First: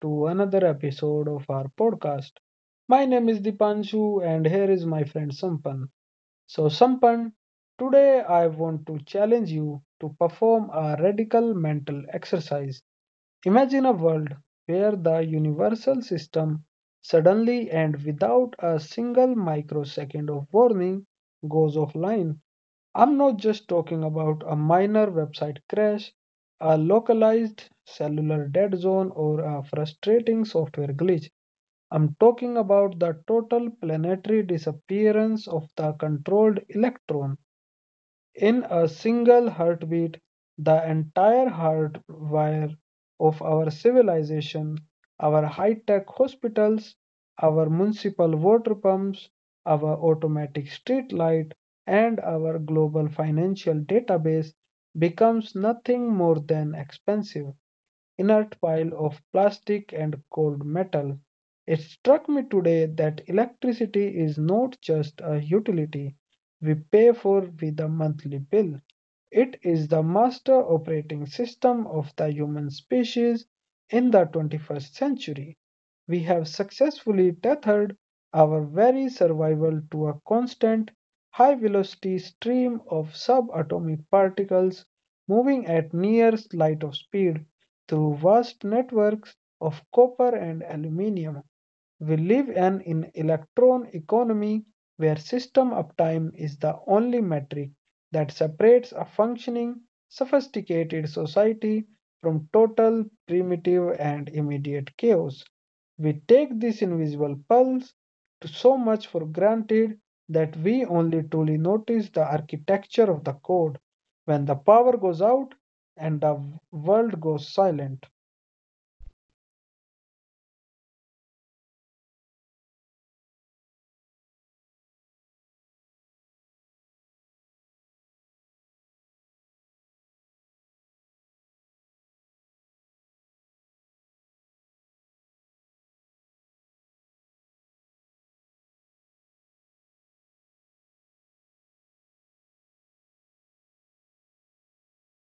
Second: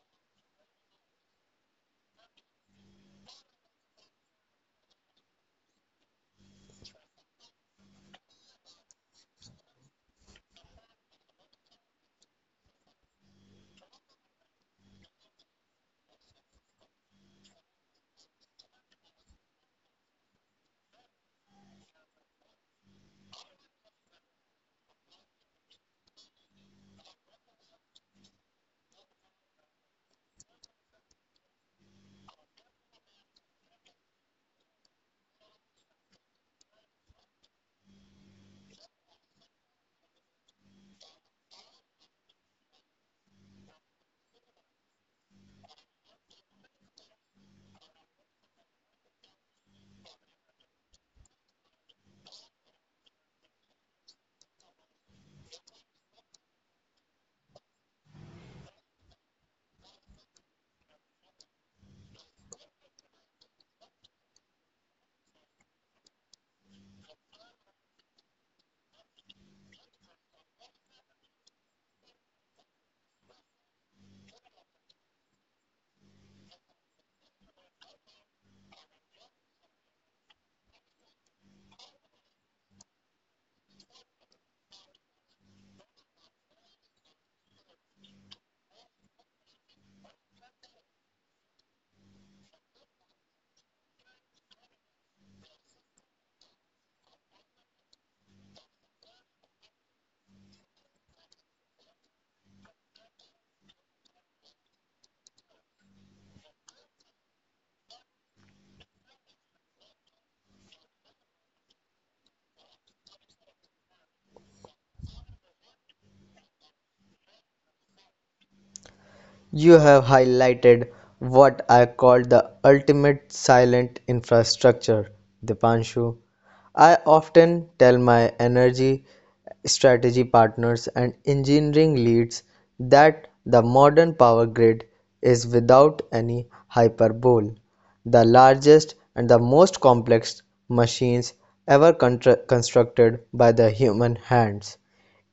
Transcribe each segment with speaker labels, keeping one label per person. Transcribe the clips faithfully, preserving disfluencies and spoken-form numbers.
Speaker 1: to another episode of our podcast. My name is Dipanshu, and here is my friend Sampan. So, Sampan, today I want to challenge you to perform a radical mental exercise. Imagine a world where the universal system suddenly and without a single microsecond of warning goes offline. I'm not just talking about a minor website crash, a localized cellular dead zone, or a frustrating software glitch. I'm talking about the total planetary disappearance of the controlled electron. In a single heartbeat, the entire hardwire of our civilization, our high tech hospitals, our municipal water pumps, our automatic street light, and our global financial database becomes nothing more than expensive inert pile of plastic and cold metal. It struck me today that electricity is not just a utility we pay for with a monthly bill. It is the master operating system of the human species in the twenty-first century. We have successfully tethered our very survival to a constant, high velocity stream of subatomic particles moving at near light of speed through vast networks of copper and aluminium, we live in an electron economy where system uptime is the only metric that separates a functioning, sophisticated society from total, primitive, and immediate chaos. We take this invisible pulse to so much for granted that we only truly notice the architecture of the code when the power goes out and the world goes silent.
Speaker 2: You have highlighted what I call the ultimate silent infrastructure, Dipanshu. I often tell my energy strategy partners and engineering leads that the modern power grid is, without any hyperbole, the largest and the most complex machines ever constructed by the human hands.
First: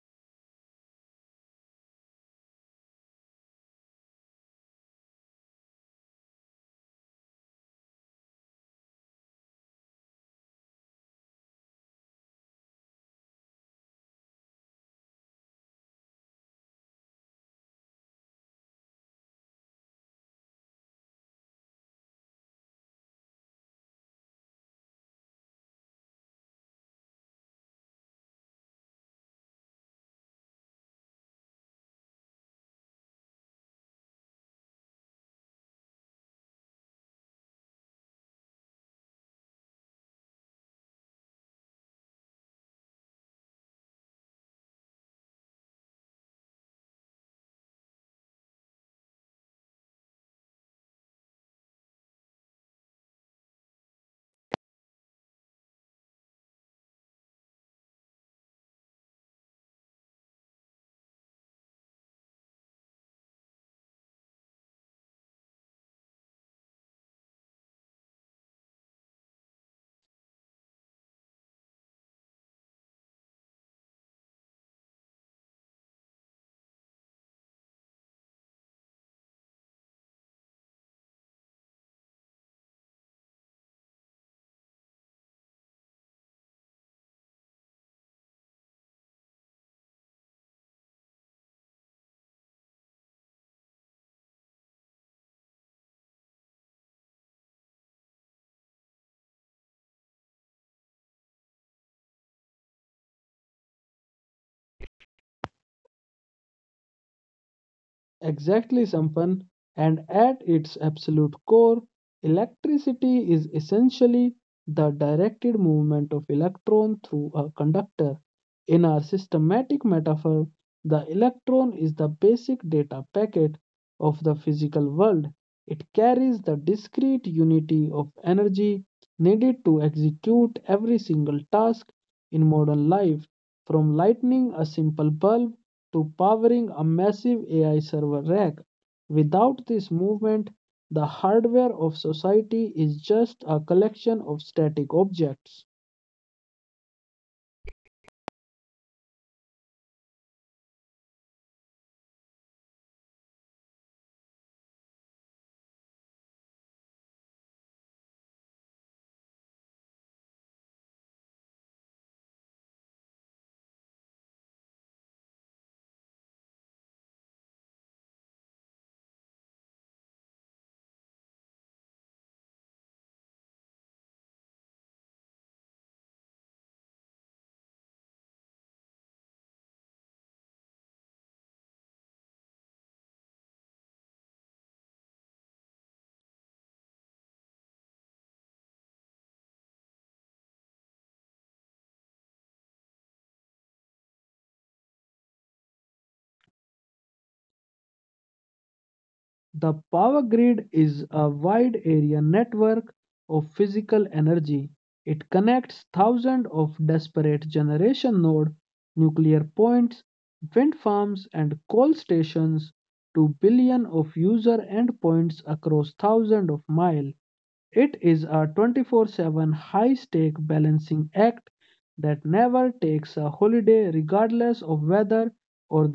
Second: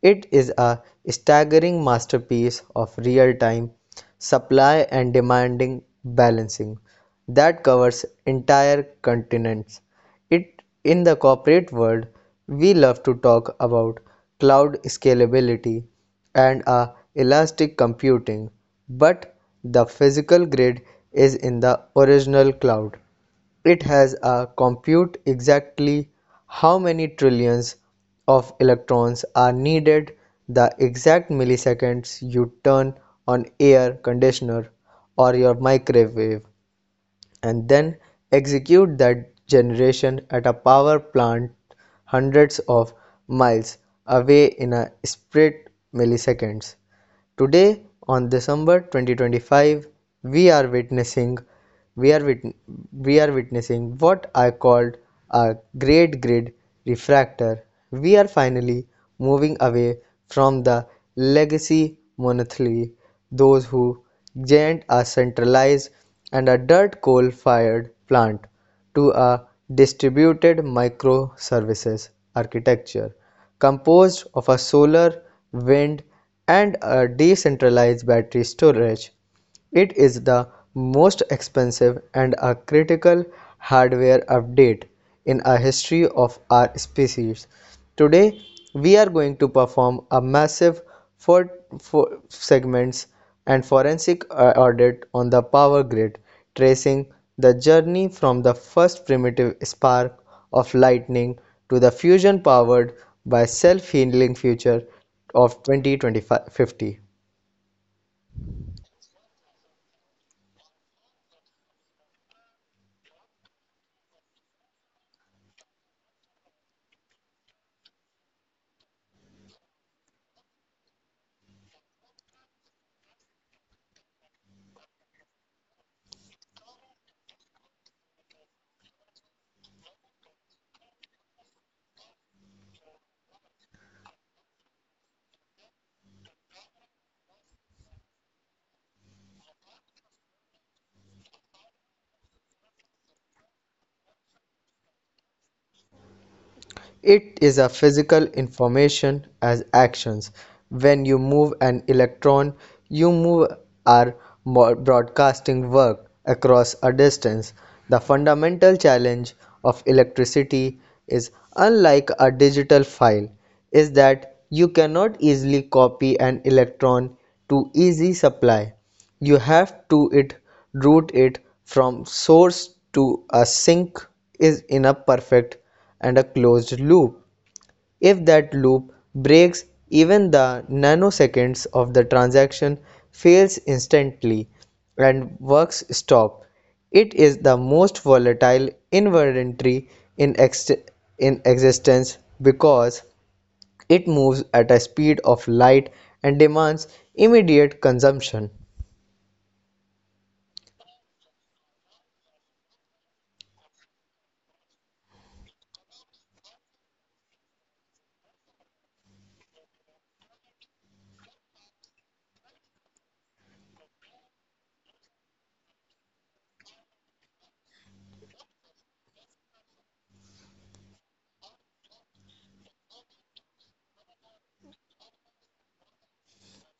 Speaker 2: It is a staggering masterpiece of real time supply and demanding balancing that covers entire continents. It in the corporate world, we love to talk about cloud scalability and uh, elastic computing, but the physical grid is in the original cloud. It has a compute exactly how many trillions of electrons are needed, the exact milliseconds you turn on air conditioner or your microwave, and then execute that generation at a power plant hundreds of miles away in a split milliseconds. Today, on December twenty twenty-five, we are witnessing we are wit- we are witnessing what I called a great grid refractor. We are finally moving away from the legacy monolithy, those who giant a centralized and a dirt coal fired plant to a distributed microservices architecture composed of a solar, wind and a decentralized battery storage. It is the most expensive and a critical hardware update in a history of our species. Today, we are going to perform a massive four, four segments and forensic uh, audit on the power grid, tracing the journey from the first primitive spark of lightning to the fusion powered by self-healing future of twenty fifty.
Speaker 1: Exactly, Sampan. And at its absolute core, electricity is essentially the directed movement of electron through a conductor. In our systematic metaphor, the electron is the basic data packet of the physical world. It carries the discrete unity of energy needed to execute every single task in modern life, from lighting a simple bulb to powering a massive A I server rack. Without this movement, the hardware of society is just a collection of static objects.
Speaker 2: It is a physical information as actions. When you move an electron, you move our broadcasting work across a distance. The fundamental challenge of electricity is unlike a digital file is that you cannot easily copy an electron to easy supply. You have to it route it from source to a sink is in a perfect and a closed loop. If that loop breaks, even the nanoseconds of the transaction fails instantly and works stop. It is the most volatile inventory in, ex- in existence because it moves at a speed of light and demands immediate consumption.
Speaker 1: The power grid is a wide area network of physical energy. It connects thousands of disparate generation nodes, nuclear points, wind farms and coal stations to billions of user endpoints across thousands of miles. It is a twenty-four seven high-stake balancing act that never takes a holiday regardless of weather or.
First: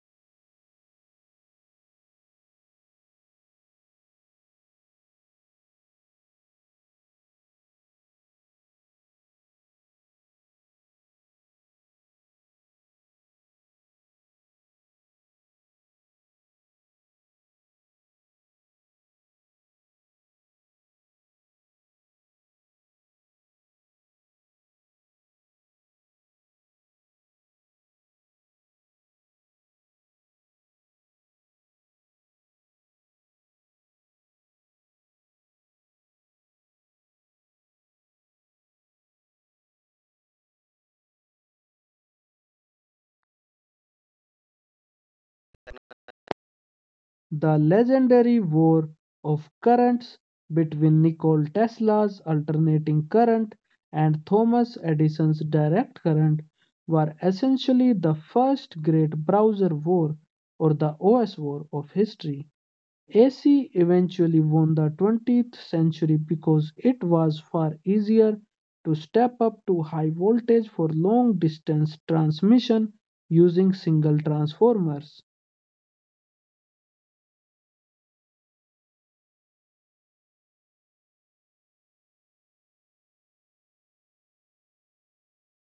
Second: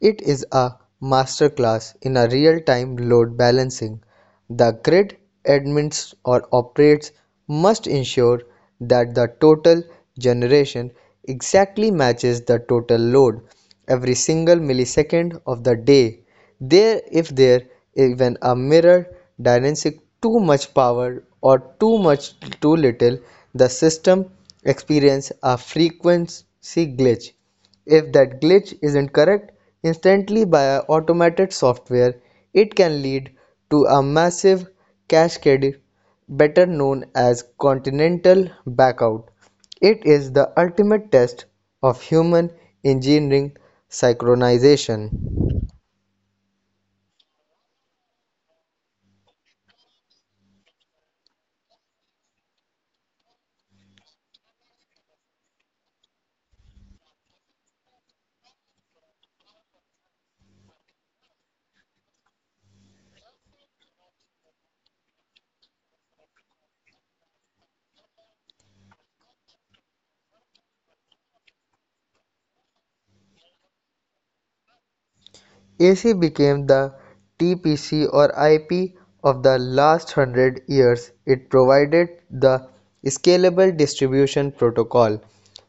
Speaker 2: It is a masterclass in a real-time load balancing. The grid admins or operators must ensure that the total generation exactly matches the total load every single millisecond of the day. There if there even a mirror dynamic too much power or too much too little, the system experiences a frequency glitch. If that glitch isn't correct instantly by automated software, it can lead to a massive cascade, better known as continental backout. It is the ultimate test of human engineering synchronization.
Speaker 1: The legendary war of currents between Nikola Tesla's alternating current and Thomas Edison's direct current were essentially the first great browser war or the O S war of history. A C eventually won the twentieth century because it was far easier to step up to high voltage for long distance transmission using single transformers.
Speaker 2: A C became the T P C or I P of the last hundred years. It provided the scalable distribution protocol.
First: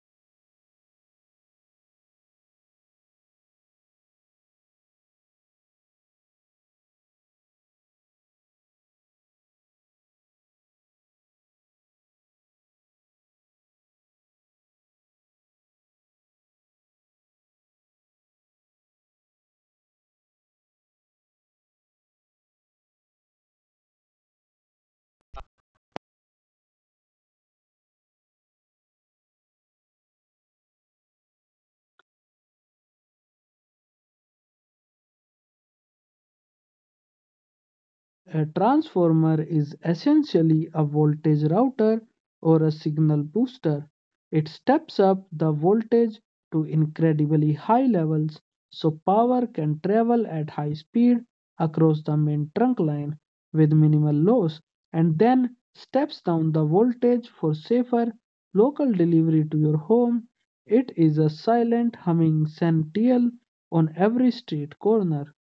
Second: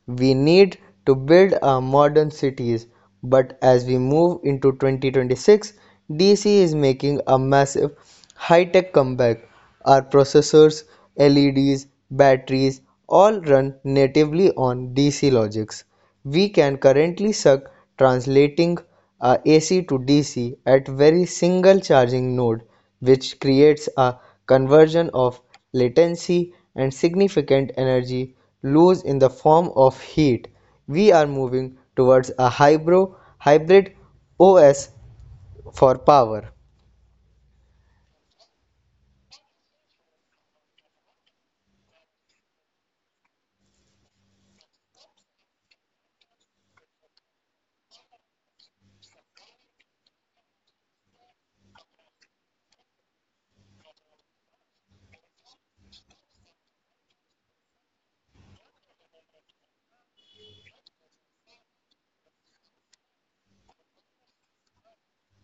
Speaker 2: We need to build our modern cities, but as we move into twenty twenty-six, D C is making a massive high tech comeback. Our processors, L E Ds, batteries all run natively on D C logics. We can currently suck translating our A C to D C at very single charging node which creates a conversion of latency and significant energy loss in the form of heat. We are moving towards a hybro hybrid O S for power.
Speaker 1: A transformer is essentially a voltage router or a signal booster. It steps up the voltage to incredibly high levels so power can travel at high speed across the main trunk line with minimal loss and then steps down the voltage for safer local delivery to your home. It is a silent humming centennial on every street corner.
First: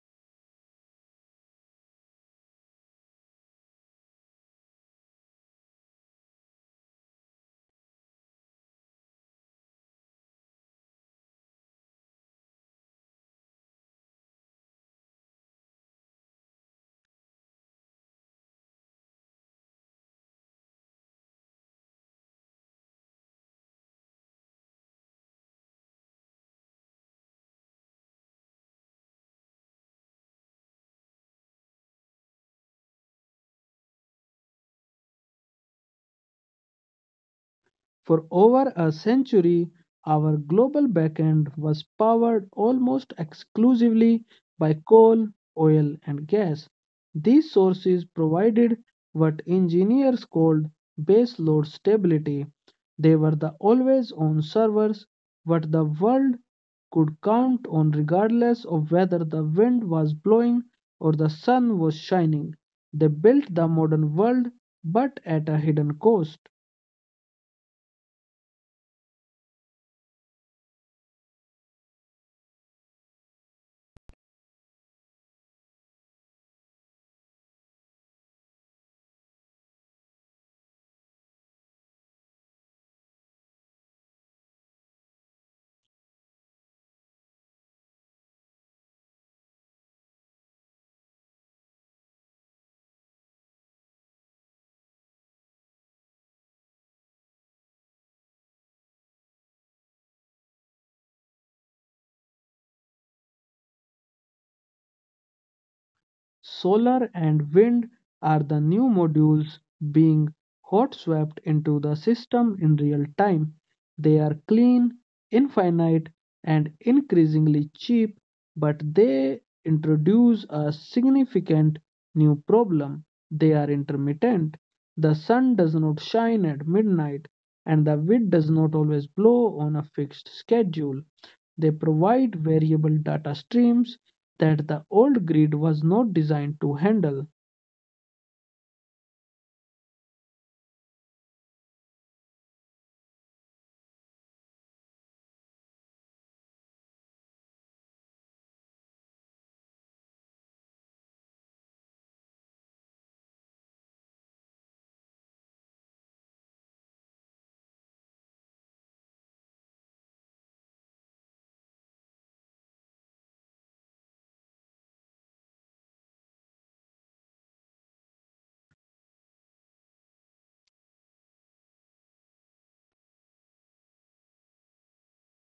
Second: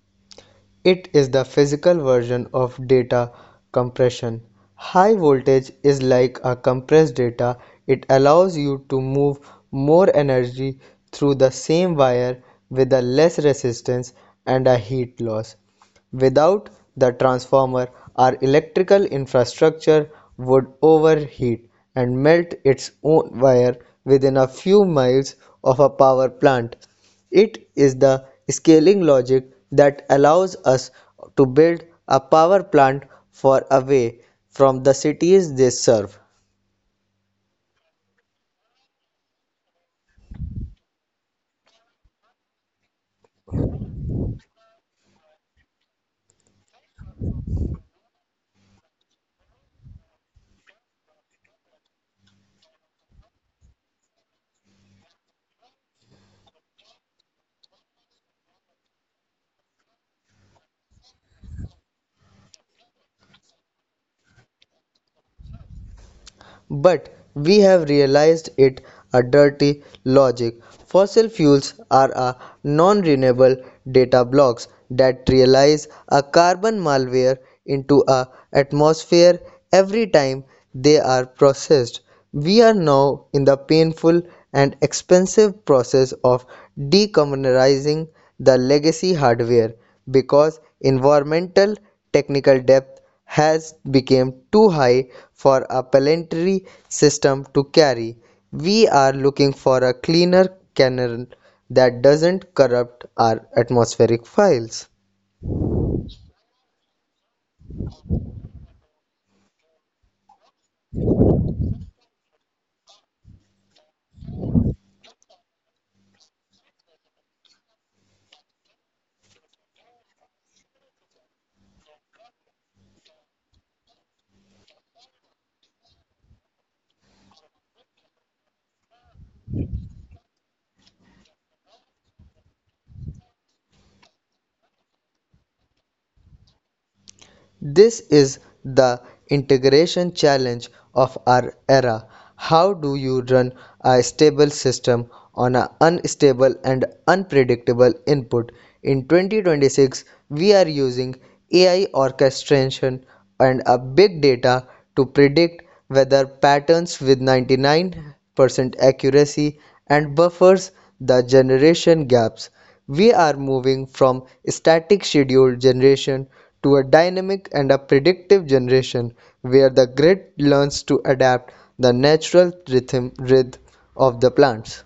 Speaker 2: It is the physical version of data compression. High voltage is like a compressed data. It allows you to move more energy through the same wire with a less resistance and a heat loss. Without the transformer, our electrical infrastructure would overheat and melt its own wire within a few miles of a power plant. It is the scaling logic that allows us to build a power plant far away from the cities they serve.
Speaker 1: For over a century, our global backend was powered almost exclusively by coal, oil, and gas. These sources provided what engineers called baseload stability. They were the always on servers, what the world could count on regardless of whether the wind was blowing or the sun was shining. They built the modern world, but at a hidden cost.
Speaker 2: but we have realized it a dirty logic. Fossil fuels are a non-renewable data blocks that realize a carbon malware into a atmosphere every time they are processed. We are now in the painful and expensive process of decarbonizing the legacy hardware because environmental technical debt has become too high for a planetary system to carry. We are looking for a cleaner canal that doesn't corrupt our atmospheric files.
Speaker 1: Solar and wind are the new modules being hot swapped into the system in real time. They are clean, infinite, and increasingly cheap, but they introduce a significant new problem. They are intermittent. The sun does not shine at midnight, and the wind does not always blow on a fixed schedule. They provide variable data streams that the old grid was not designed to handle.
Speaker 2: This is the integration challenge of our era. How do you run a stable system on an unstable and unpredictable input? In twenty twenty-six, we are using A I orchestration and a big data to predict weather patterns with ninety-nine percent accuracy and buffers the generation gaps. We are moving from static scheduled generation to a dynamic and a predictive generation where the grid learns to adapt the natural rhythm, rhythm of the plants.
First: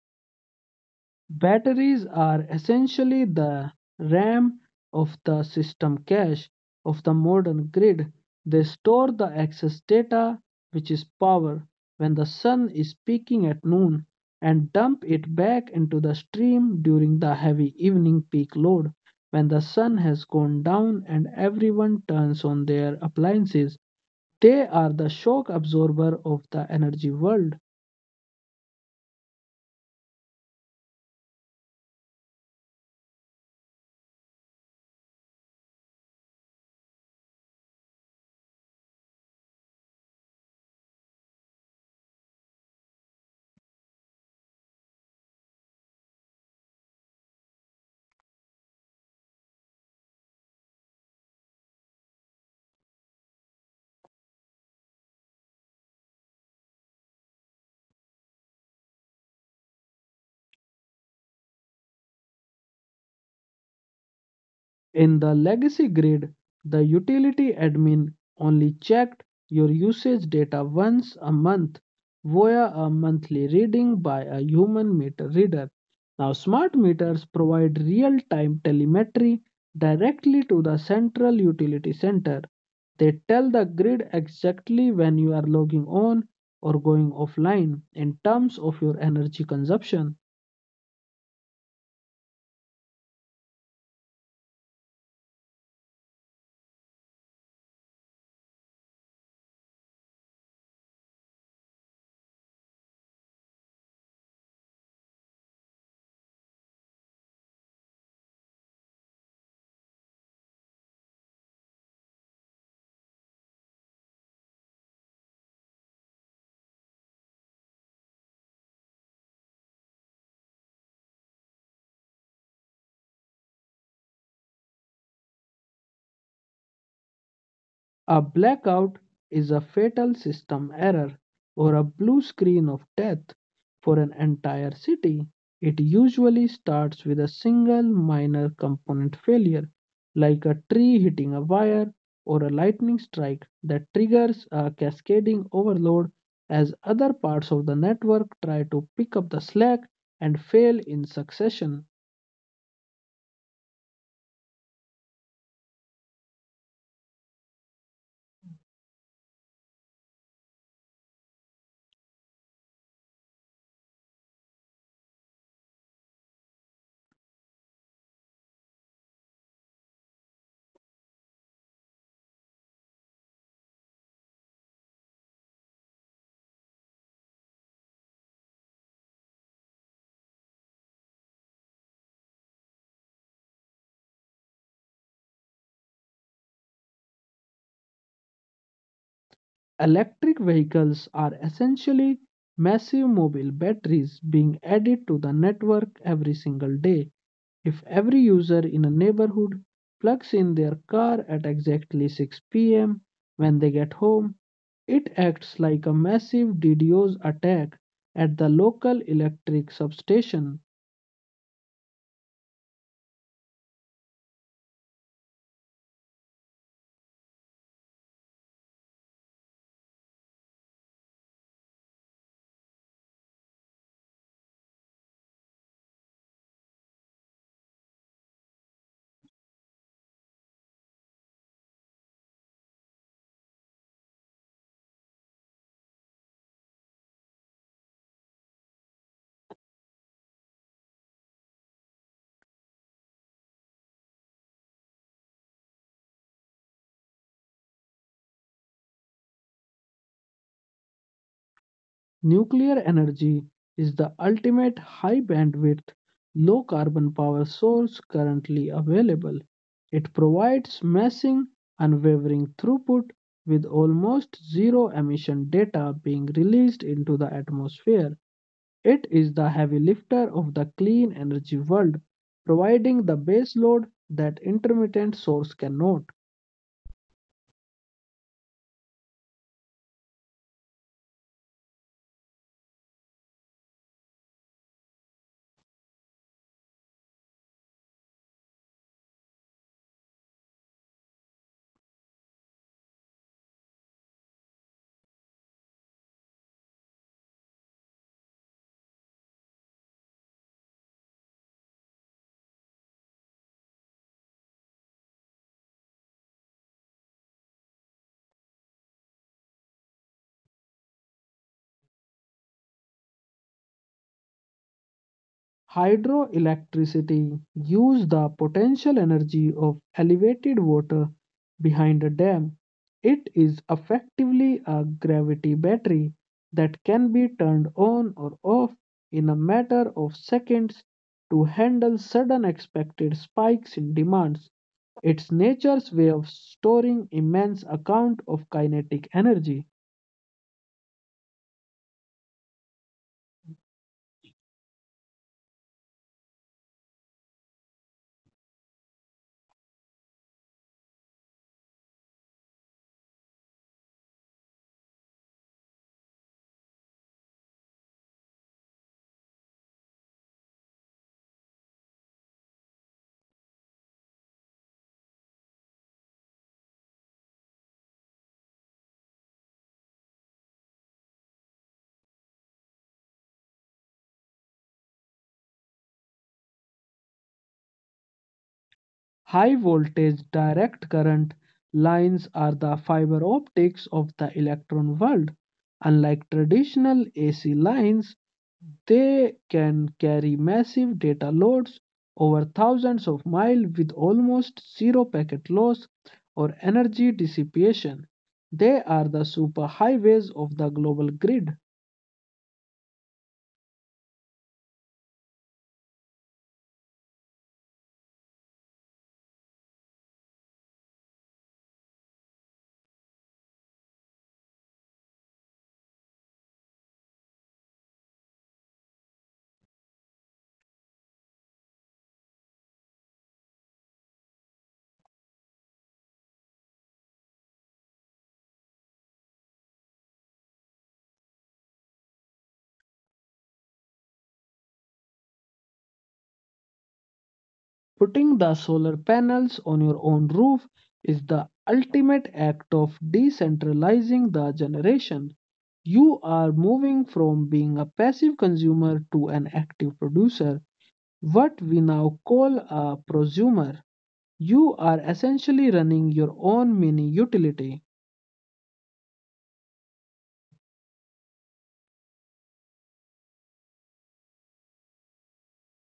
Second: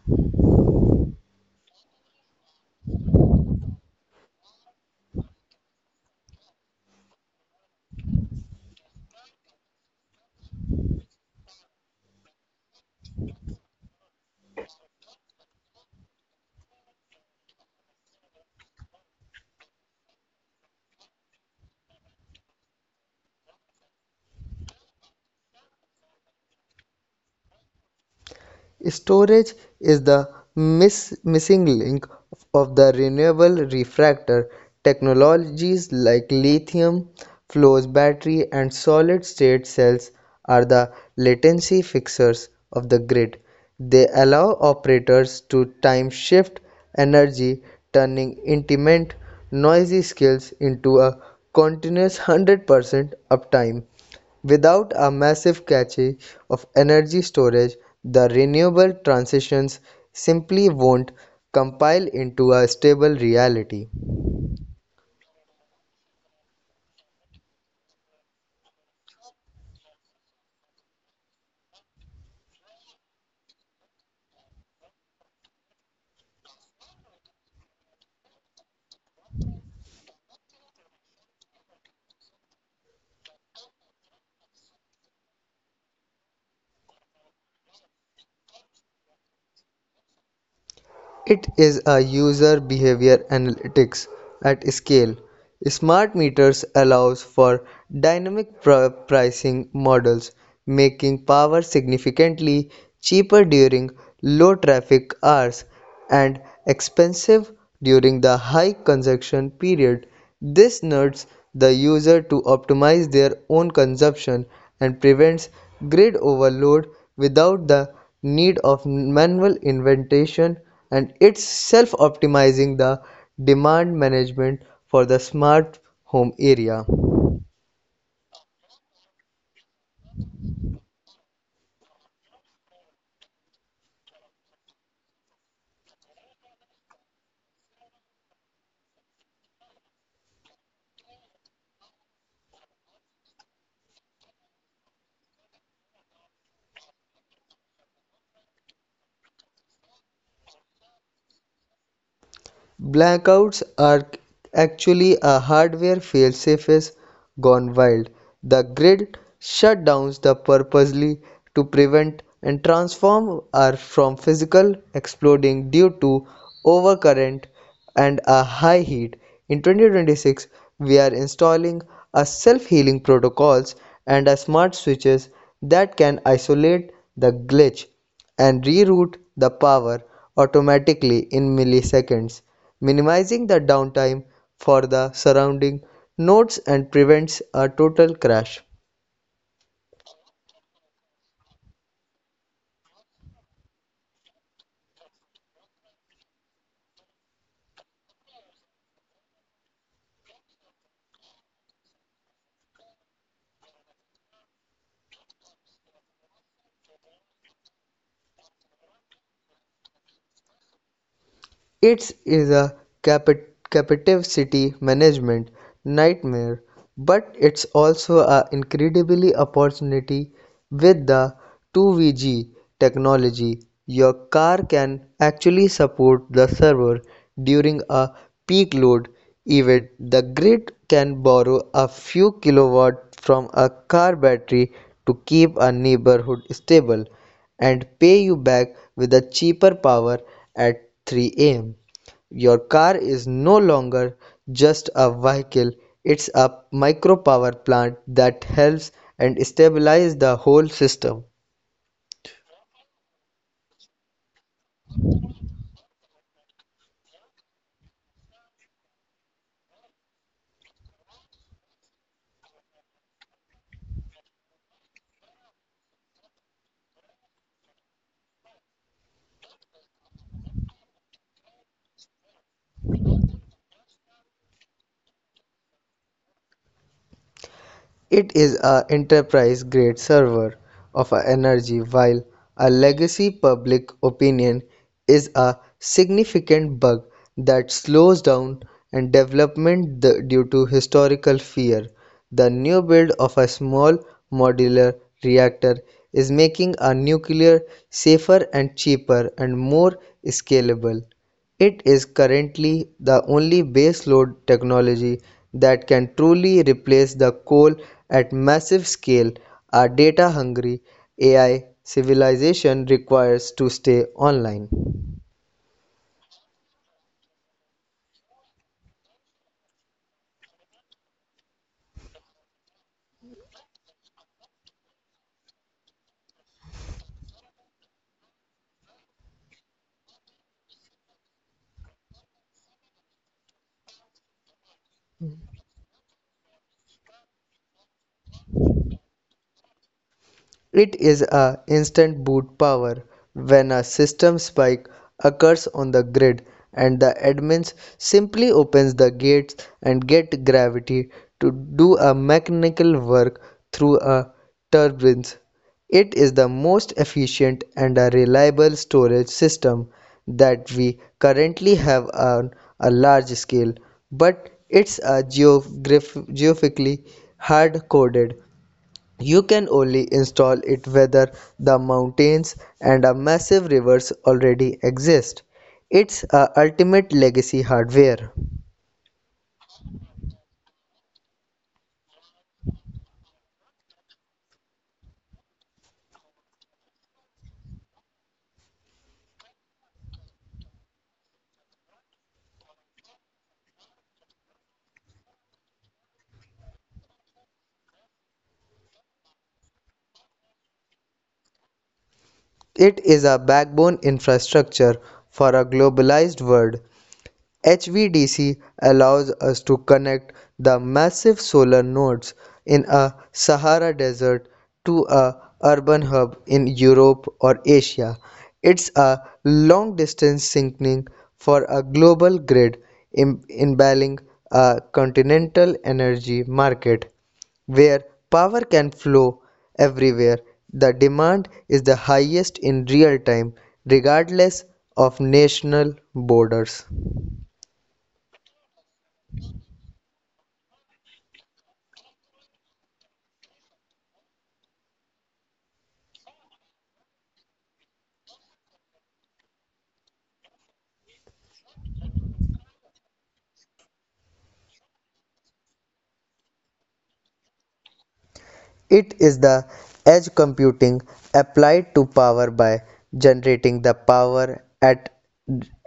Speaker 1: Batteries are essentially the RAM of the system cache of the modern grid. They store the excess data, which is power, when the sun is peaking at noon and dump it back into the stream during the heavy evening peak load when the sun has gone down and everyone turns on their appliances. They are the shock absorber of the energy world.
Speaker 2: Storage is the miss- missing link of the renewable refractor. Technologies like lithium, flows battery, and solid state cells are the latency fixers of the grid. They allow operators to time shift energy, turning intermittent, noisy skills into a continuous one hundred percent uptime. Without a massive cache of energy storage, the renewable transitions simply won't compile into a stable reality.
Speaker 1: In the legacy grid, the utility admin only checked your usage data once a month via a monthly reading by a human meter reader. Now, smart meters provide real time telemetry directly to the central utility center. They tell the grid exactly when you are logging on or going offline in terms of your energy consumption.
Speaker 2: It is a user behavior analytics at scale. Smart meters allows for dynamic pr- pricing models, making power significantly cheaper during low traffic hours and expensive during the high consumption period. This nuts the user to optimize their own consumption and prevents grid overload without the need of manual inventation and it's self-optimizing the demand management for the smart home area.
Speaker 1: A blackout is a fatal system error or a blue screen of death for an entire city. It usually starts with a single minor component failure, like a tree hitting a wire or a lightning strike that triggers a cascading overload as other parts of the network try to pick up the slack and fail in succession.
Speaker 2: Blackouts are actually a hardware failsafes gone wild. The grid shutdowns the purposely to prevent and transform are from physical exploding due to overcurrent and a high heat. In twenty twenty-six, we are installing a self-healing protocols and a smart switches that can isolate the glitch and reroute the power automatically in milliseconds, minimizing the downtime for the surrounding nodes and prevents a total crash.
Speaker 1: Electric vehicles are essentially massive mobile batteries being added to the network every single day. If every user in a neighborhood plugs in their car at exactly six p m when they get home, it acts like a massive DDoS attack at the local electric substation.
Speaker 2: It is a capi- captive city management nightmare, but it's also a incredibly opportunity with the two V G technology. Your car can actually support the server during a peak load event. The grid can borrow a few kilowatt from a car battery to keep a neighborhood stable and pay you back with a cheaper power at three a m. Your car is no longer just a vehicle, it's a micro power plant that helps and stabilizes the whole system.
Speaker 1: Nuclear energy is the ultimate high bandwidth, low carbon power source currently available. It provides massive, unwavering throughput with almost zero emission data being released into the atmosphere. It is the heavy lifter of the clean energy world, providing the baseload that intermittent source cannot.
Speaker 2: It is a enterprise-grade server of a energy while a legacy public opinion is a significant bug that slows down and development the- due to historical fear. The new build of a small modular reactor is making a nuclear safer and cheaper and more scalable. It is currently the only baseload technology that can truly replace the coal at massive scale our data-hungry A I civilization requires to stay online.
Speaker 1: Hydroelectricity uses the potential energy of elevated water behind a dam. It is effectively a gravity battery that can be turned on or off in a matter of seconds to handle sudden expected spikes in demands. It's nature's way of storing immense amount of kinetic energy.
Speaker 2: It is a instant boot power when a system spike occurs on the grid and the admins simply opens the gates and get gravity to do a mechanical work through a turbines. It is the most efficient and a reliable storage system that we currently have on a large scale, but it's a geographically hard coded you can only install it whether the mountains and a massive rivers already exist. It's a ultimate legacy hardware.
Speaker 1: High-voltage direct current lines are the fiber optics of the electron world. Unlike traditional A C lines, they can carry massive data loads over thousands of miles with almost zero packet loss or energy dissipation. They are the superhighways of the global grid.
Speaker 2: It is a backbone infrastructure for a globalized world. H V D C allows us to connect the massive solar nodes in a Sahara desert to a urban hub in Europe or Asia. It's a long distance syncing for a global grid im- a continental energy market where power can flow everywhere. The demand is the highest in real time regardless of national borders.
Speaker 1: Putting the solar panels on your own roof is the ultimate act of decentralizing the generation. You are moving from being a passive consumer to an active producer, what we now call a prosumer. You are essentially running your own mini utility.
Speaker 2: It is the edge computing applied to power by generating the power at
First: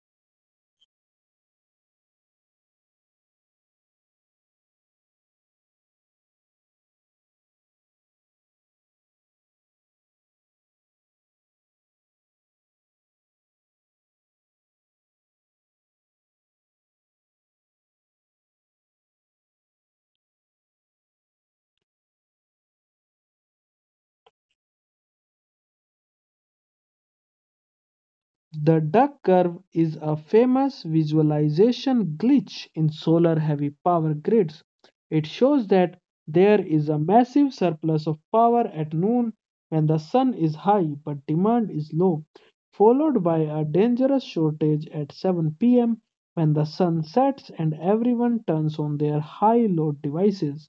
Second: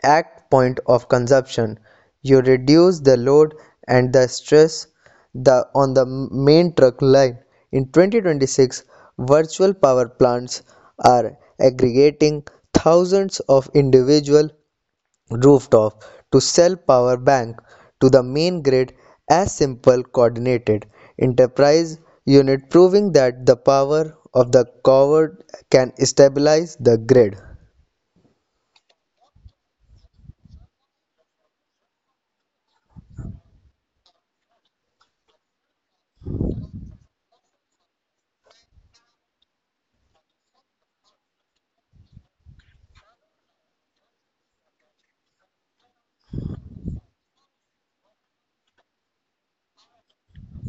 Speaker 2: at point of consumption. You reduce the load and the stress the, on the main truck line. In twenty twenty-six, virtual power plants are aggregating thousands of individual rooftop to sell power bank to the main grid as simple coordinated enterprise unit proving that the power of the coward can stabilize the grid.
Speaker 1: The duck curve is a famous visualization glitch in solar heavy power grids. It shows that there is a massive surplus of power at noon when the sun is high but demand is low, followed by a dangerous shortage at seven p m when the sun sets and everyone turns on their high load devices.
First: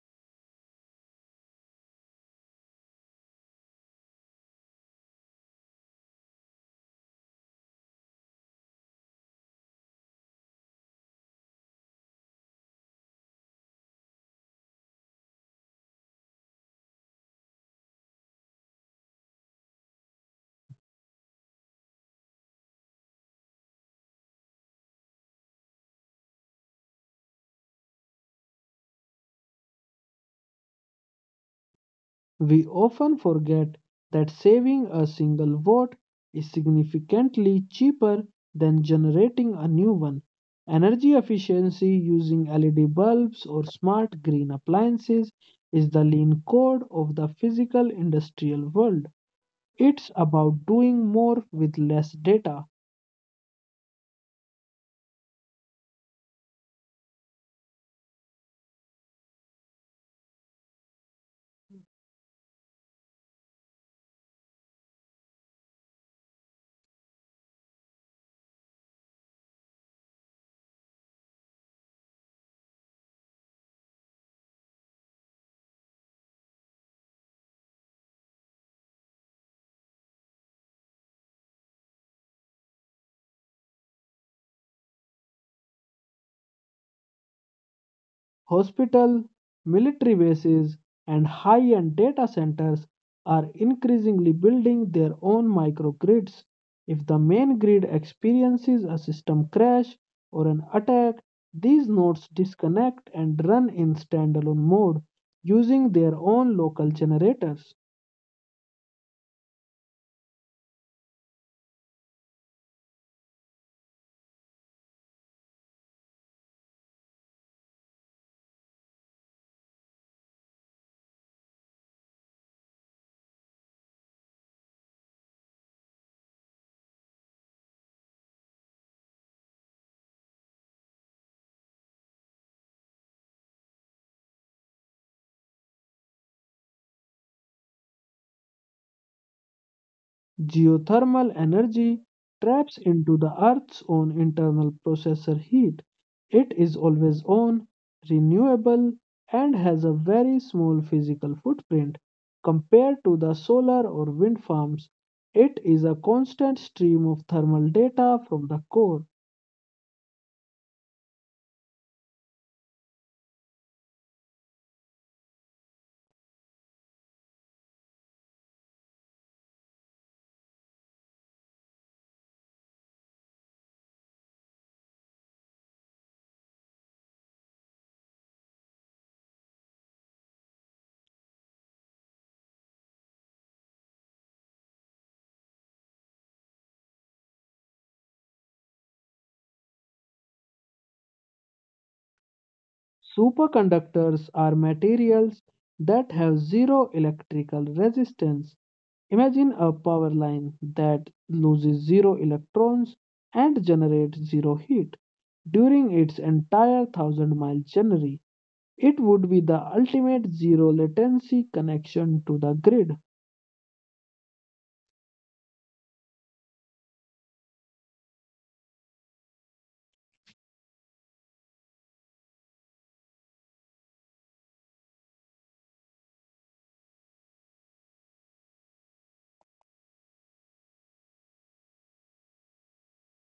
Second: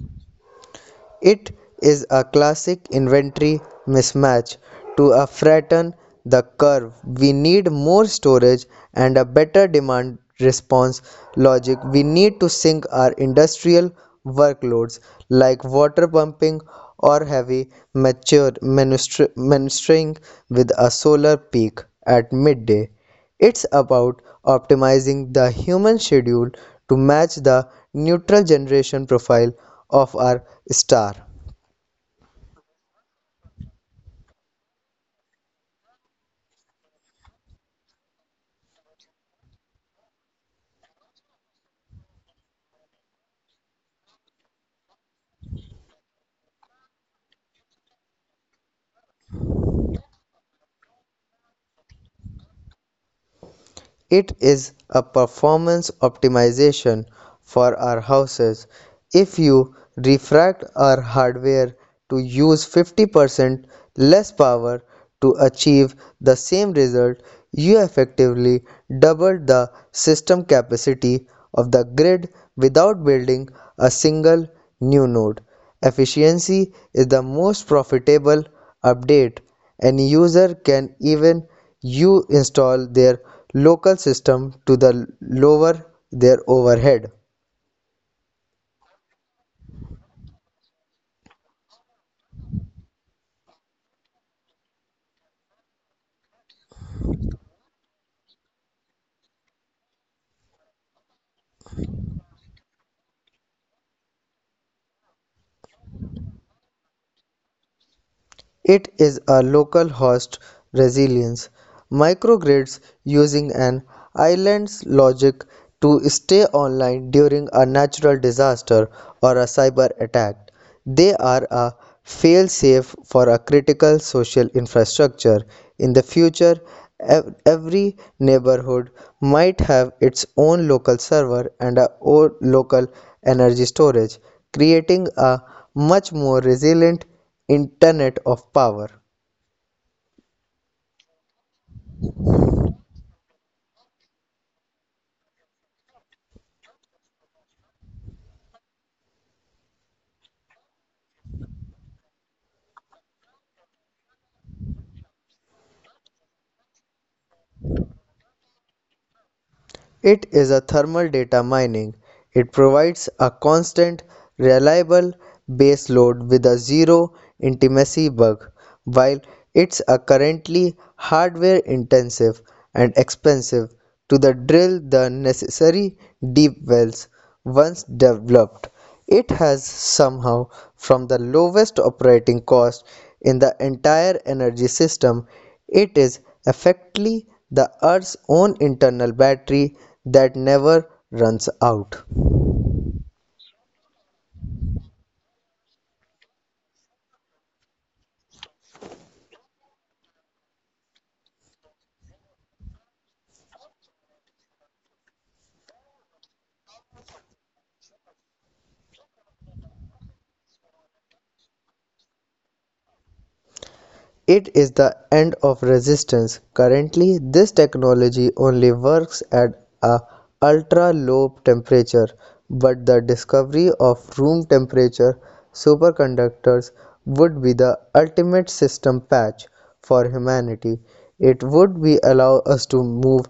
Speaker 2: It is a classic inventory mismatch. To uh, flatten the curve, we need more storage and a better demand response logic. We need to sync our industrial workloads like water pumping or heavy mature ministering with a solar peak at midday. It's about optimizing the human schedule to match the neutral generation profile of our star.
Speaker 1: We often forget that saving a single vote is significantly cheaper than generating a new one. Energy efficiency using L E D bulbs or smart green appliances is the lean code of the physical industrial world. It's about doing more with less data.
Speaker 2: It is a performance optimization for our houses. If you refract our hardware to use fifty percent less power to achieve the same result, you effectively double the system capacity of the grid without building a single new node. Efficiency is the most profitable update. Any user can even you install their local system to the lower their overhead.
Speaker 1: Hospital, military bases, and high-end data centers are increasingly building their own microgrids. If the main grid experiences a system crash or an attack, these nodes disconnect and run in standalone mode using their own local generators.
Speaker 2: It is a local host resilience. Microgrids using an island's logic to stay online during a natural disaster or a cyber attack. They are a fail-safe for a critical social infrastructure. In the future, ev- every neighborhood might have its own local server and a own local energy storage, creating a much more resilient Internet of Power.
Speaker 1: Geothermal energy traps into the Earth's own internal processor heat. It is always on, renewable, and has a very small physical footprint compared to the solar or wind farms. It is a constant stream of thermal data from the core.
Speaker 2: It is a thermal data mining. It provides a constant, reliable baseload with a zero intimacy bug. While it's a currently hardware intensive and expensive to the drill the necessary deep wells once developed. It has somehow from the lowest operating cost in the entire energy system. It is effectively the earth's own internal battery that never runs out.
Speaker 1: Superconductors are materials that have zero electrical resistance. Imagine a power line that loses zero electrons and generates zero heat during its entire thousand mile journey. It would be the ultimate zero latency connection to the grid.
Speaker 2: It is the end of resistance. Currently, this technology only works at a ultra-low temperature, but the discovery of room temperature superconductors would be the ultimate system patch for humanity. It would be allow us to move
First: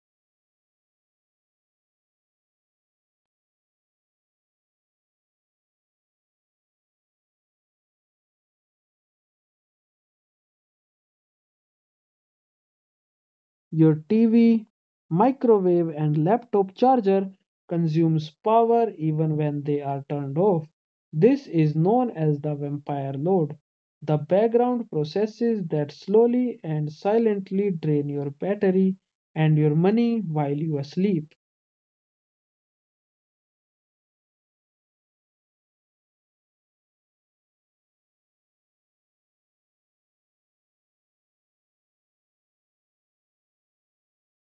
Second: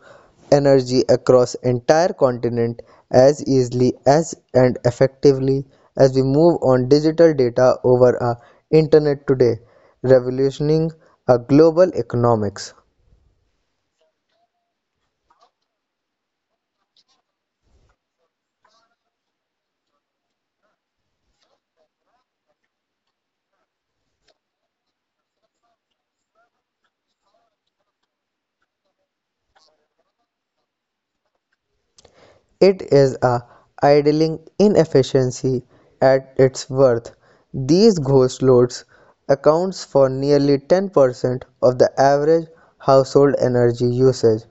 Speaker 2: energy across entire continent as easily as and effectively as we move on digital data over our internet today revolutioning a global economics.
Speaker 1: Your T V, microwave, and laptop charger consumes power even when they are turned off. This is known as the vampire load, the background processes that slowly and silently drain your battery and your money while you are asleep.
Speaker 2: It is a idling inefficiency at its worst. These ghost loads accounts for nearly ten percent of the average household energy usage.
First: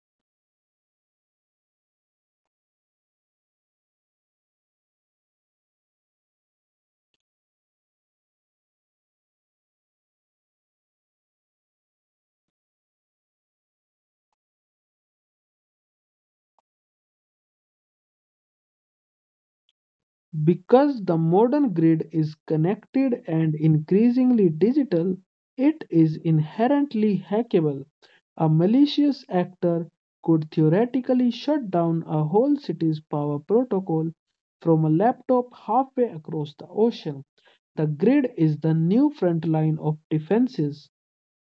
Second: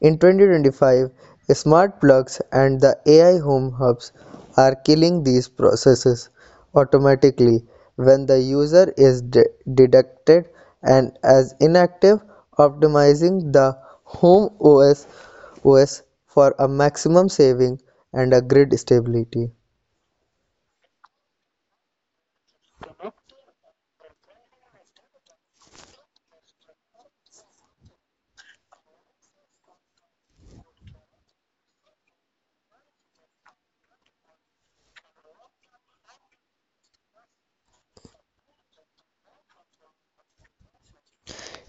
Speaker 2: In twenty twenty-five, smart plugs and the A I home hubs are killing these processes automatically when the user is de- deducted and as inactive, optimizing the home O S O S for a maximum saving and a grid stability.
Speaker 1: Because the modern grid is connected and increasingly digital, it is inherently hackable. A malicious actor could theoretically shut down a whole city's power protocol from a laptop halfway across the ocean. The grid is the new front line of defenses.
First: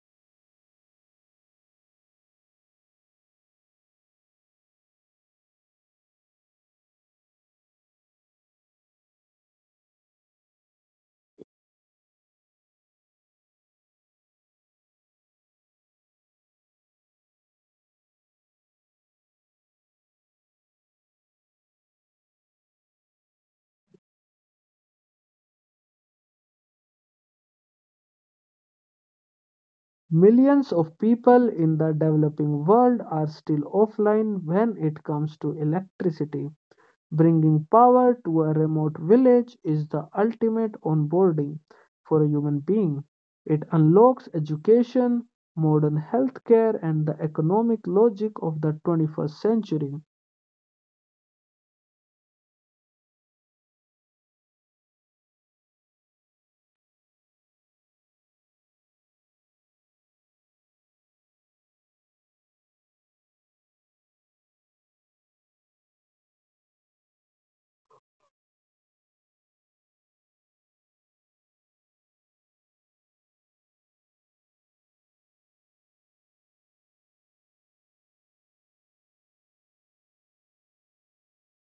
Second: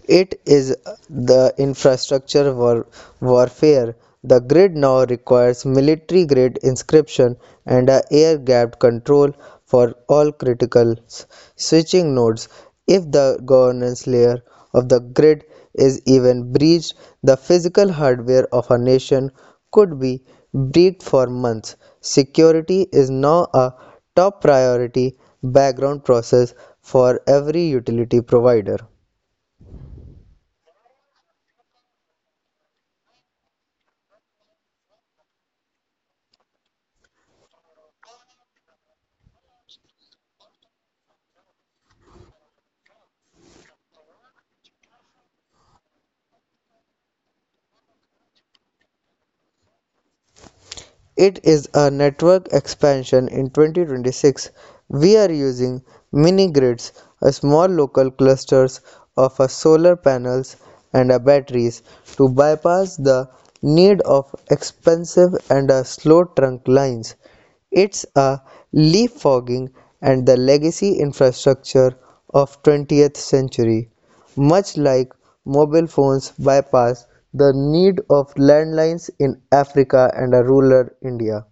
Speaker 2: It is the infrastructure war- warfare. The grid now requires military grade inscription and a air gapped control for all critical switching nodes. If the governance layer of the grid is even breached, the physical hardware of a nation could be breached for months. Security is now a top priority background process for every utility provider.
Speaker 1: Millions of people in the developing world are still offline when it comes to electricity. Bringing power to a remote village is the ultimate onboarding for a human being. It unlocks education, modern healthcare, and the economic logic of the twenty-first century.
Speaker 2: It is a network expansion in twenty twenty-six. We are using mini grids, a small local clusters of a solar panels and a batteries to bypass the need of expensive and a slow trunk lines. It's a leapfrogging and the legacy infrastructure of twentieth century. Much like mobile phones bypass the need of landlines in Africa and a rural India.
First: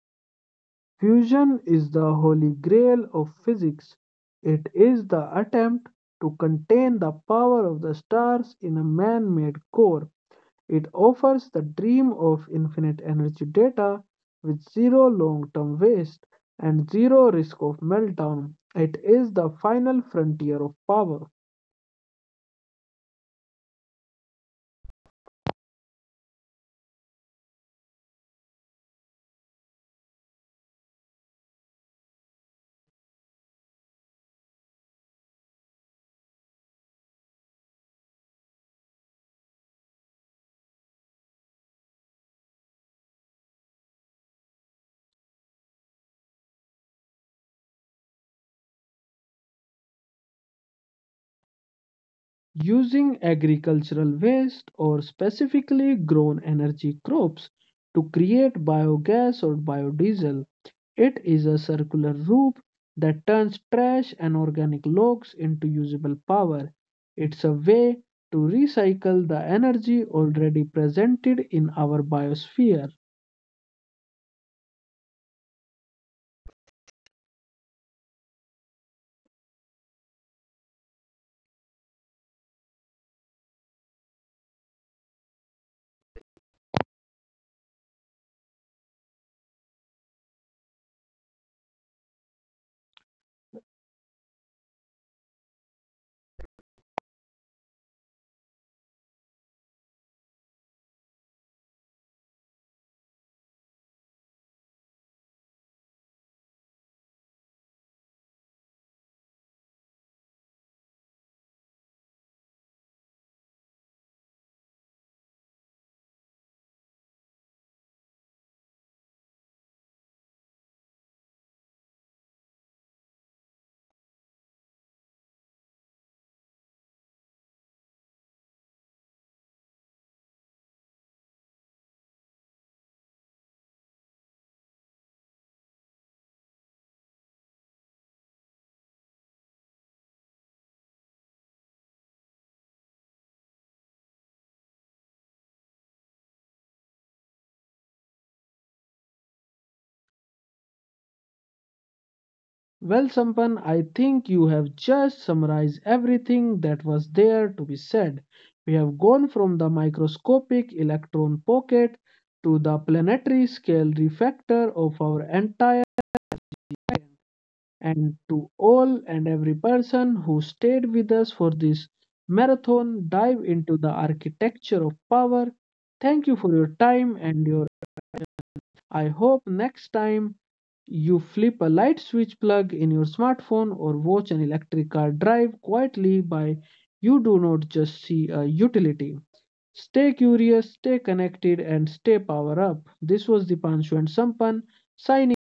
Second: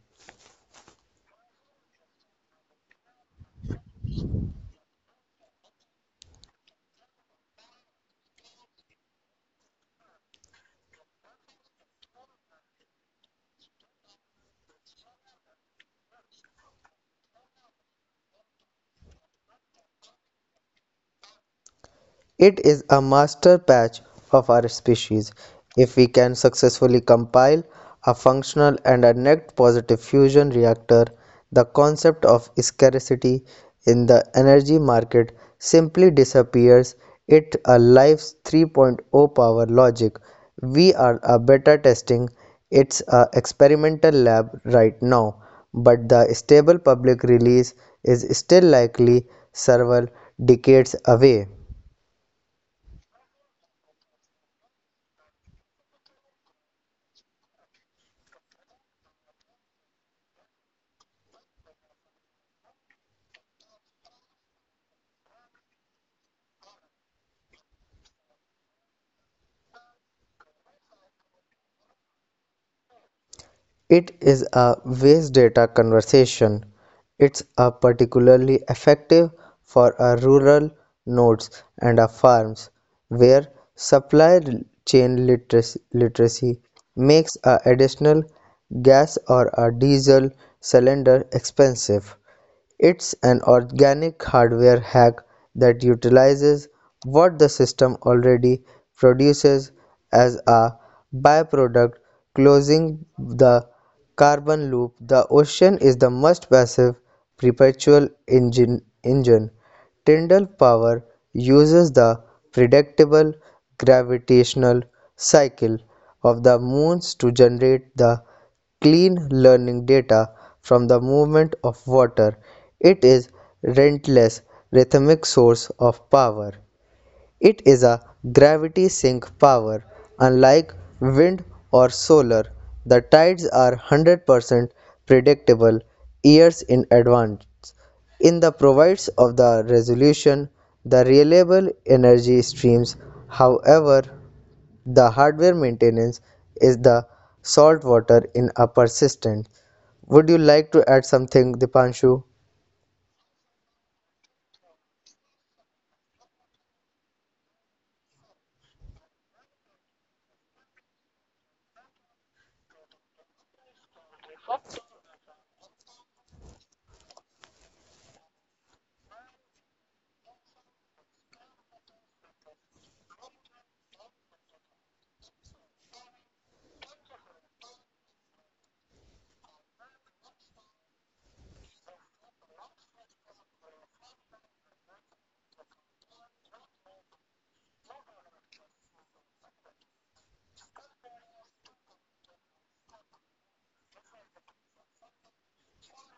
Speaker 1: Fusion is the holy grail of physics. It is the attempt to contain the power of the stars in a man made core. It offers the dream of infinite energy data with zero long term waste and zero risk of meltdown. It is the final frontier of power.
Speaker 2: It is a master patch of our species. If we can successfully compile a functional and a net positive fusion reactor, the concept of scarcity in the energy market simply disappears. It a life's 3.0 power logic. We are a beta testing. It's a experimental lab right now, but the stable public release is still likely several decades away.
Speaker 1: Using agricultural waste or specifically grown energy crops to create biogas or biodiesel. It is a circular loop that turns trash and organic logs into usable power. It's a way to recycle the energy already presented in our biosphere.
Speaker 2: It is a waste data conversation. It's a particularly effective for a rural nodes and a farms where supply chain literacy, literacy makes a additional gas or a diesel cylinder expensive. It's an organic hardware hack that utilizes what the system already produces as a byproduct, closing the carbon loop. The ocean is the most passive perpetual engine. engine. Tyndall power uses the predictable gravitational cycle of the moons to generate the clean learning data from the movement of water. It is relentless rhythmic source of power. It is a gravity sink power. Unlike wind or solar, the tides are one hundred percent predictable years in advance. In the provides of the resolution, the reliable energy streams, however, the hardware maintenance is the salt water in a persistent. Would you like to add something, Dipanshu?
Speaker 1: Well, Sampan, I think you have just summarized everything that was there to be said. We have gone from the microscopic electron pocket to the planetary scale refactor of our entire. And to all and every person who stayed with us for this marathon dive into the architecture of power, thank you for your time and your. I hope next time you flip a light switch plug in your smartphone or watch an electric car drive quietly by, you do not just see a utility. Stay curious, stay connected, and stay power up. This was Dipanshu and Sampan signing.